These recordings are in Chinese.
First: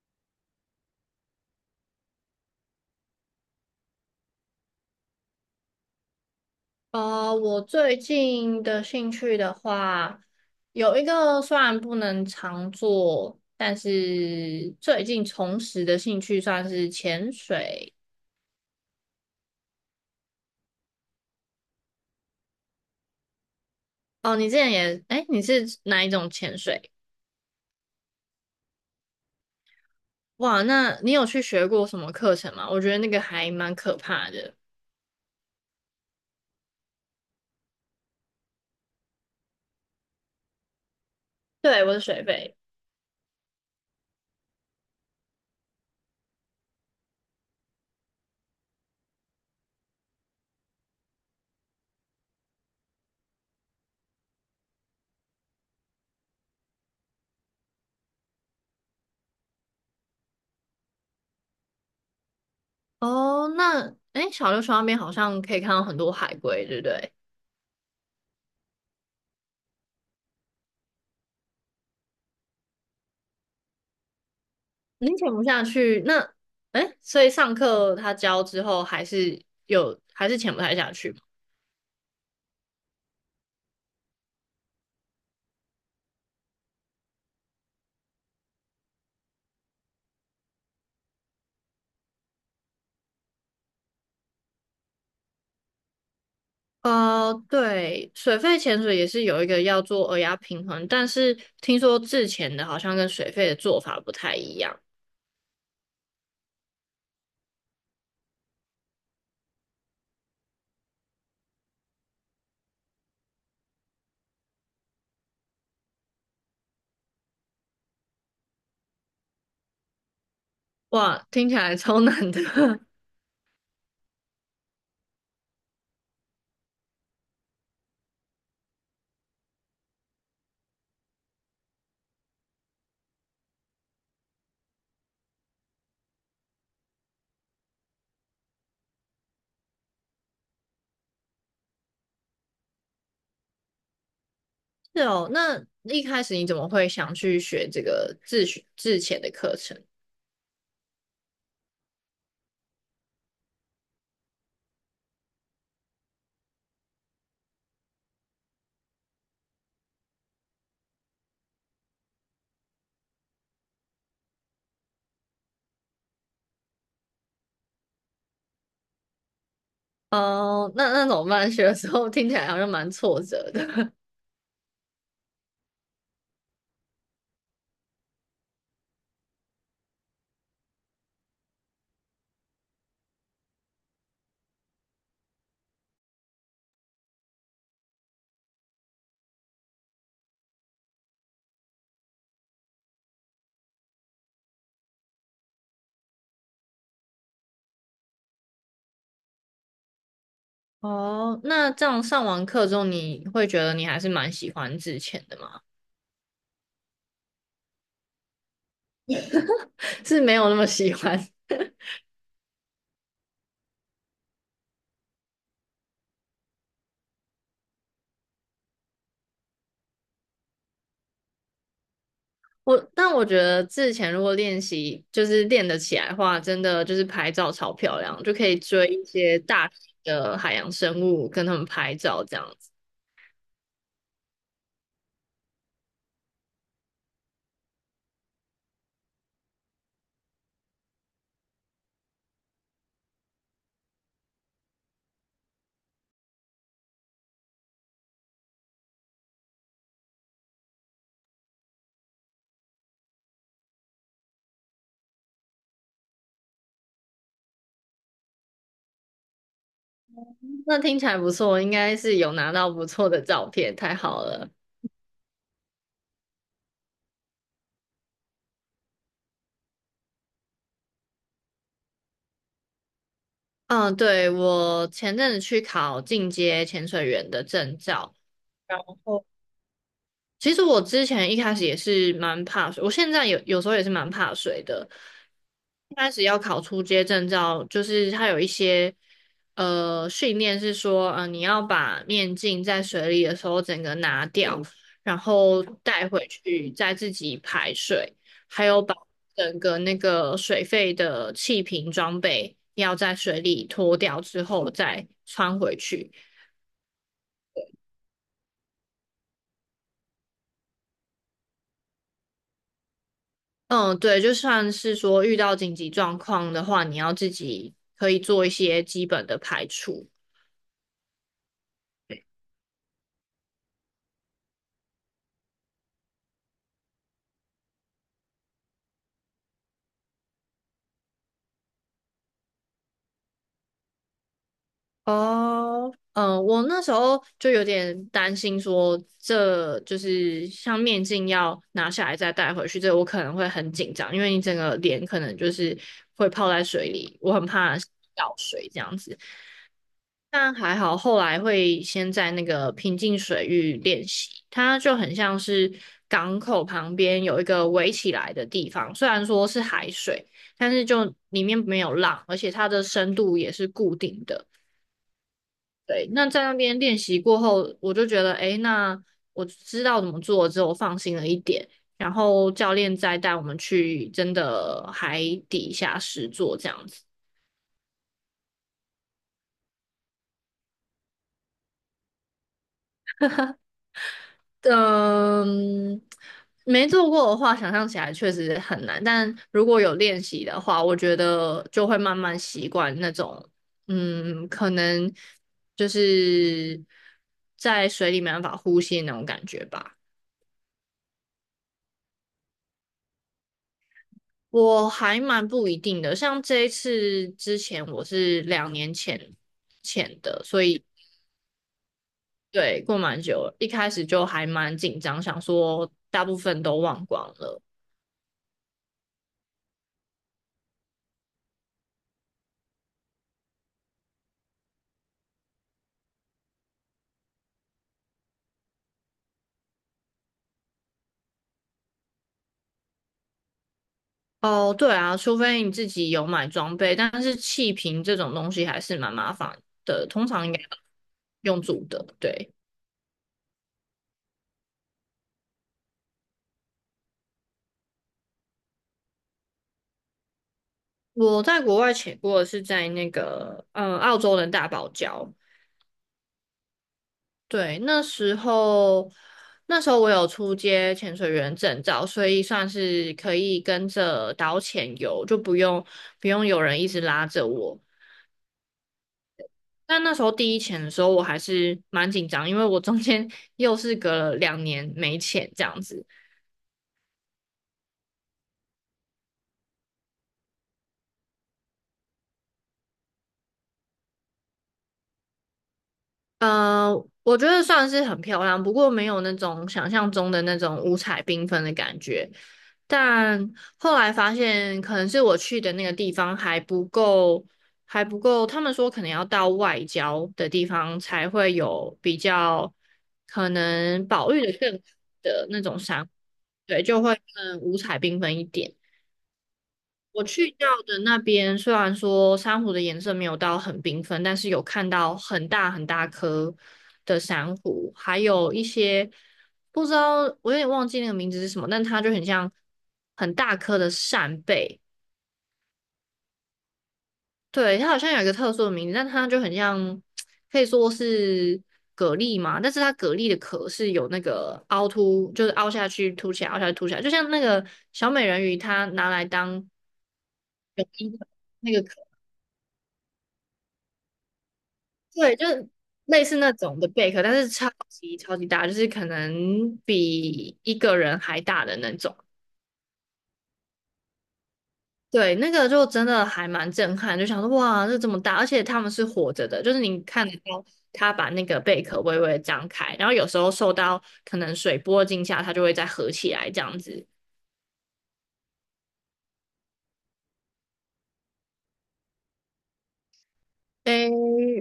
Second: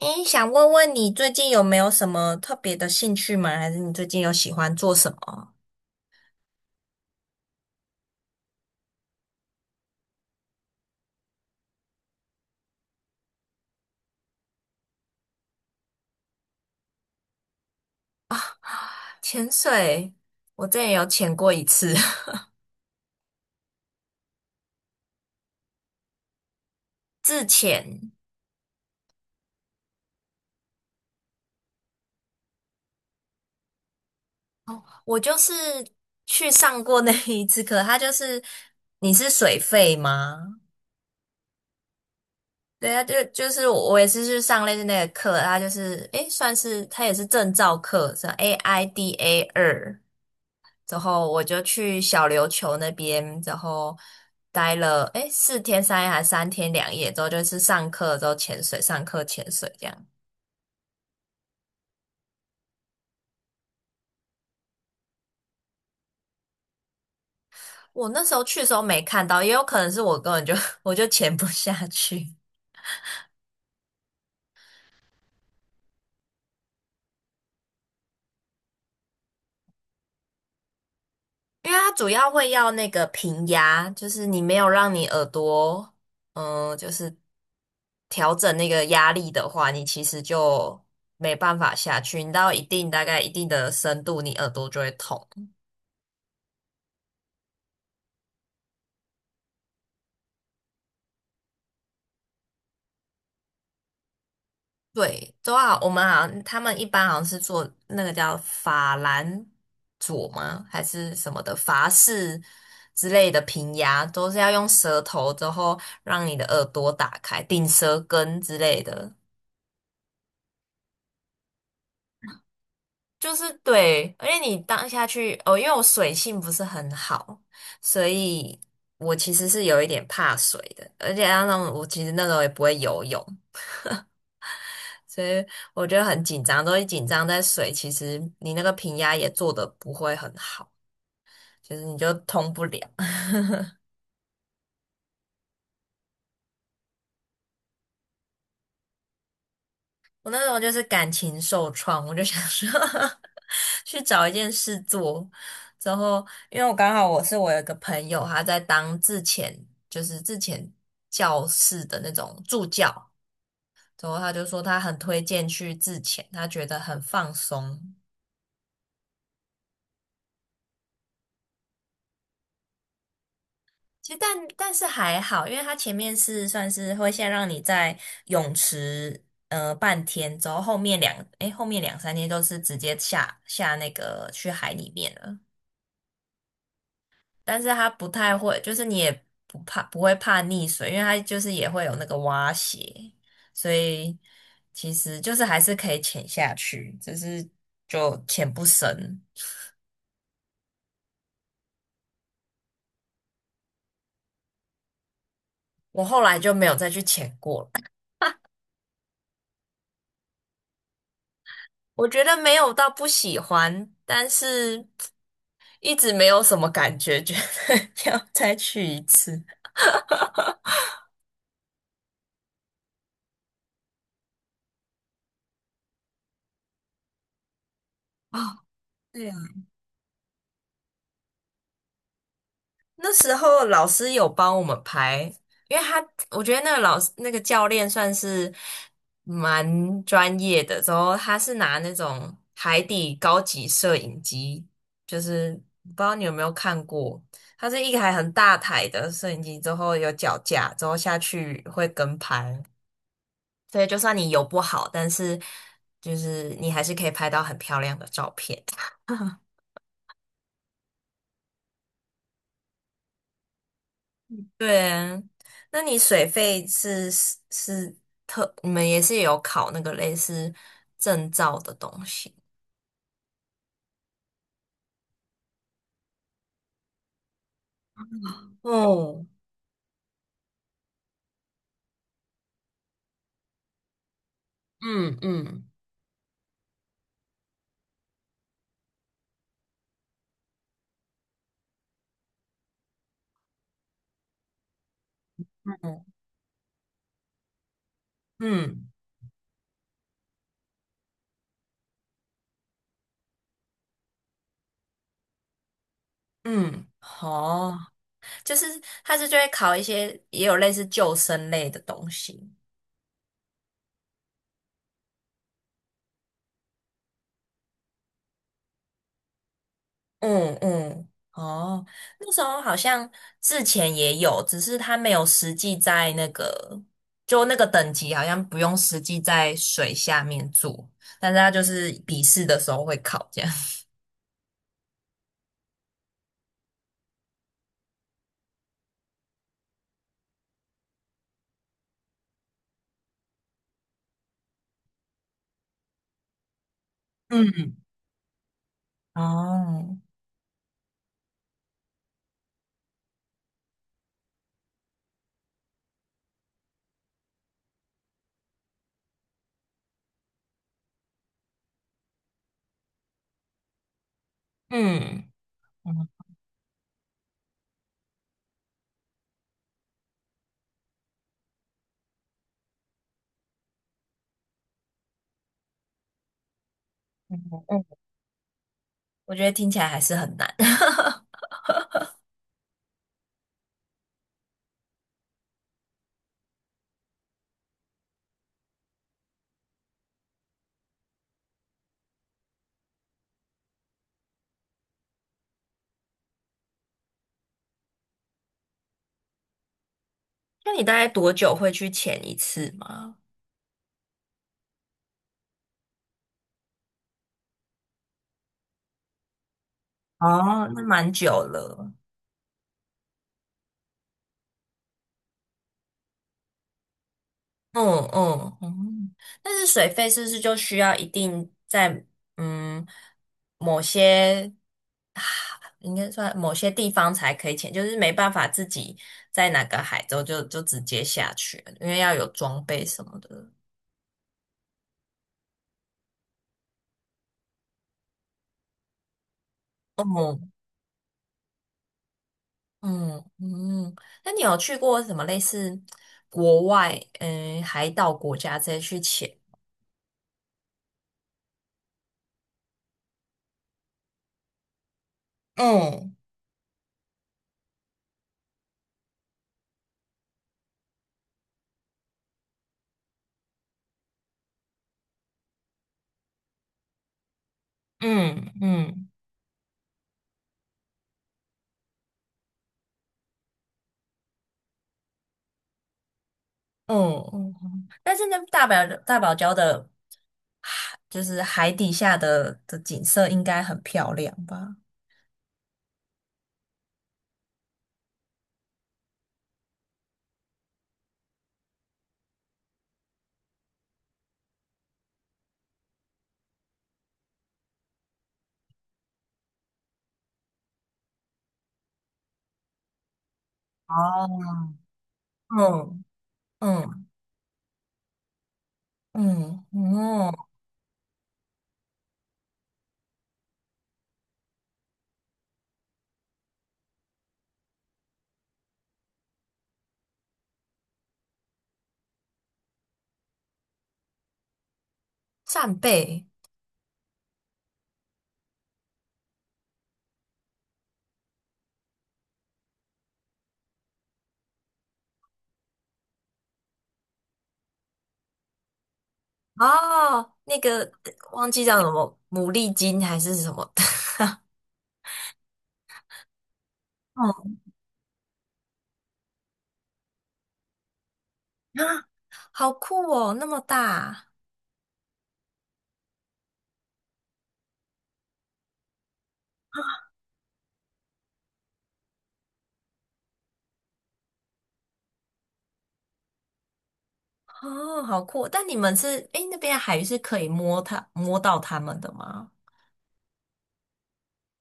诶，想问问你最近有没有什么特别的兴趣吗？还是你最近有喜欢做什么？我最近的兴趣的话，有一个虽然不能常做，但是最近重拾的兴趣算是潜水。潜水。我之前有潜过一次。 哦，你之前也，哎，你是哪一种潜水？自潜。哇，那你有去学过什么课程吗？我觉得那个还蛮可怕的。我就是去上过那一次课。它就是你是水费吗？对，我是水肺。对啊。就是我也是去上类似那个课。它就是算是它也是证照课，是 AIDA 二。之后我就去小琉球那边，然后待了4天3夜还是3天2夜，之后就是上课之后潜水，上课潜水这样。哦，那，哎，小琉球那边好像可以看到很多海龟，对不对？我那时候去的时候没看到，也有可能是我根本就 我就潜不下去。你潜不下去，那哎，所以上课他教之后还是有还是潜不太下去吗？因为它主要会要那个平压，就是你没有让你耳朵就是调整那个压力的话，你其实就没办法下去。你到一定大概一定的深度，你耳朵就会痛。对，水肺潜水也是有一个要做耳压平衡，但是听说自潜的好像跟水肺的做法不太一样。对，都好。我们好像他们一般好像是做那个叫法兰佐吗？还是什么的法式之类的平牙，都是要用舌头之后让你的耳朵打开，顶舌根之类的。哇，听起来超难的。就是对。而且你当下去哦，因为我水性不是很好，所以我其实是有一点怕水的。而且加上我其实那时候也不会游泳，所以我觉得很紧张。都一紧张在水，其实你那个平压也做的不会很好，就是你就通不了。是哦，那一开始你怎么会想去学这个自学自潜的课程？我那时候就是感情受创，我就想说 去找一件事做。之后，因为我刚好我有一个朋友，他在当自遣。就是自遣教室的那种助教。之后他就说他很推荐去自遣，他觉得很放松。哦、那那怎么办？学的时候听起来好像蛮挫折的。其实但是还好。因为它前面是算是会先让你在泳池半天。之后后面两诶后面两三天都是直接下那个去海里面了。但是它不太会，就是你也不会怕溺水。因为它就是也会有那个蛙鞋，所以其实就是还是可以潜下去，只是就潜不深。哦，那这样上完课之后，你会觉得你还是蛮喜欢之前的吗？我后来就没有再去潜过了。是没有那么喜欢。我觉得没有到不喜欢，但是一直没有什么感觉，觉得 要再去一次。我，但我觉得之前如果练习就是练得起来的话，真的就是拍照超漂亮，就可以哦。追一对啊。些大型的海洋生物，跟他们拍照这样子。那时候老师有帮我们排，因为他我觉得那个老师那个教练算是蛮专业的。之后他是拿那种海底高级摄影机，就是不知道你有没有看过。它是一台很大台的摄影机，之后有脚架，之后下去会跟拍。所以就算你游不好，但是就是你还是可以拍到很漂亮的照片。那听起来不错，应该是有拿到不错的照片，太好了。对，啊。那你水费是是是特，你们也是有考那个类似证照的东西。嗯，对，我前阵子去考进阶潜水员的证照。然后哦。其实我之前一开始也是蛮怕水，我现在有时候也是蛮怕水的。嗯嗯一开始要考出街证照，就是它有一些训练是说，你要把面镜在水里的时候整个拿掉，然后带回去再自己排水，还有嗯把整个那个水费的气瓶装备要在水里脱掉之后再穿回去。嗯，好。就是就会考一些也有类似救生类的东西。嗯，对，就算是说遇到紧急状况的话，你要自己可以做一些基本的排除。嗯嗯，哦。那时候好像之前也有，只是它没有实际在那个，就那个等级好像不用实际在水下面做，但是它就是笔试的时候会考这样。哦，嗯，我那时候就有点担心说，这就是像面镜要拿下来再戴回去，这我可能会很紧张，因为你整个脸可能就是会泡在水里，我很嗯。怕掉水这样 子。哦，但还好，后来会先在那个平静水域练习，它就很像是港口旁边有一个围起来的地方，虽然说是海水，但是就里面没有浪，而且它的深度也是固定的。嗯。嗯对，那在那边练习过后，我就觉得，诶，那我知道怎么做之后，我放心了一点。然后教练再带我们去真的海底下实做这样子。嗯嗯我觉得听起来还是很难。嗯，没做过的话，想象起来确实很难。但如果有练习的话，我觉得就会慢慢习惯那种，嗯，可能就是在水里没办法呼吸的那种感觉吧。那你大概多久会去潜一次吗？我还蛮不一定的，像这一次之前我是两年前的，所哦。那以蛮久了。对，过蛮久了，一开始就还蛮紧张，想说大部分都忘光了。嗯嗯嗯。但是水费是不是就需要一定在嗯某些啊，应该算某些地方才可以潜，就是没办法自己在哪个海州就就直接下去，因为要有装备什么的。哦，对啊，除非你自己有买装备，但是气瓶这种东西还是蛮麻烦的，通常嗯应该用住的。对，嗯嗯。那你有去过什么类似国外海岛国家这些去潜？我在国外潜过的是在那个嗯澳洲的大堡礁，嗯对，那时候我有出街潜水员证照，所以算是可以跟着导潜游，就不用有人一直拉着我。嗯嗯。但那时候第一潜的时候，我还是蛮紧张，因为我中间 又是隔了2年没潜这样子。嗯嗯。但是那大堡礁的海，就是海底下的景色应该很漂亮吧？呃，我觉得算是很漂亮，不过没有那种想象中的那种五彩缤纷的感觉。但后来发现，可能是我去的那个地方还不够，还不够。他们说可能要到外郊的地方才会有比较可能保育的哦。更好的那种嗯山，对，就嗯会更五彩缤纷一点。嗯我嗯，去到的那边，虽然说珊瑚的颜色没有到很缤纷，但是有看到很大很大颗的珊瑚，还有一些不知道，我有点忘记那个名字是什么，但它就很像很大颗的扇贝，扇贝。对，它好像有一个特殊的名字，但它就很像，可以说是蛤蜊嘛，但是它蛤蜊的壳是有那个凹凸，就是凹下去凸起来，凹下去凸起来，就像那个小美人鱼，它拿来当哦，那泳个衣的。忘记那叫个什么牡蛎金还是什么的。对，就是类似那种的贝壳，但是嗯，超级超级大，就是可能比一个人还大的那啊。种。好酷哦，那么大。对，那个就真的还蛮震撼，就想说哇，这么大，而且他们是活着的，就是你看得到它把那个贝壳微微地张开，然后有时候受到可能水波惊吓，它就会再合起来这样子。哦，好酷哦！但你们是那边的海域是可以摸到它们的吗？诶，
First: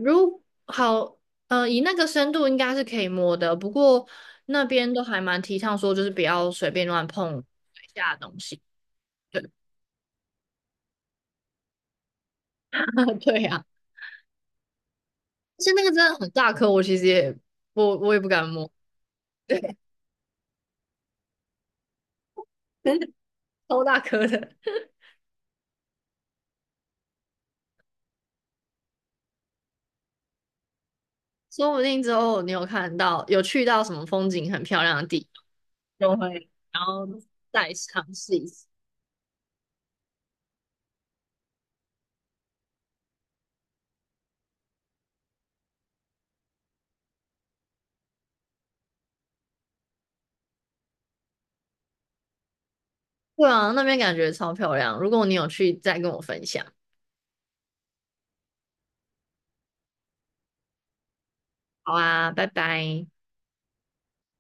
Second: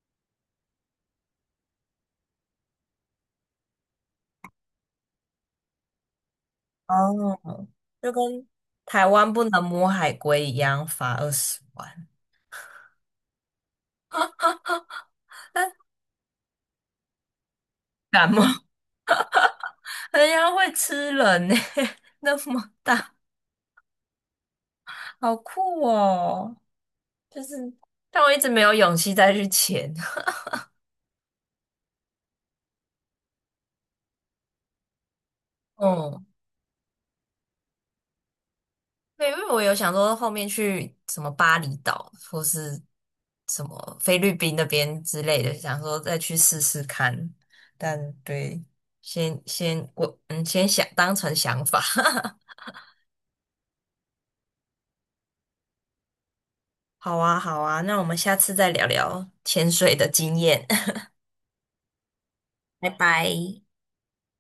如好，以那个深度应该是可以摸的，不过那边都还蛮提倡说，就是不要随便乱碰哦。水就下的东跟西。台湾对 不能摸海龟一样，罚20万。对呀、啊而且那个真的很大颗，我其实也我也不感冒。敢摸，对，人家会吃人呢、那么大。超大颗的。好酷哦！就是，但我一直没有勇气再去潜。说不定之后你有看到有去到什么风景很漂亮的地 方，就嗯，会然后再尝试一次。对。因为我有想说后面去什么巴厘岛或是什么菲律宾那边之类的，想说再去试试看。但对，先我先想当成想法。对啊，那边感觉超漂亮。如果你有去，再跟我分享。好啊，好啊。那我们下次再聊聊潜水的经验。好啊，拜拜拜。拜。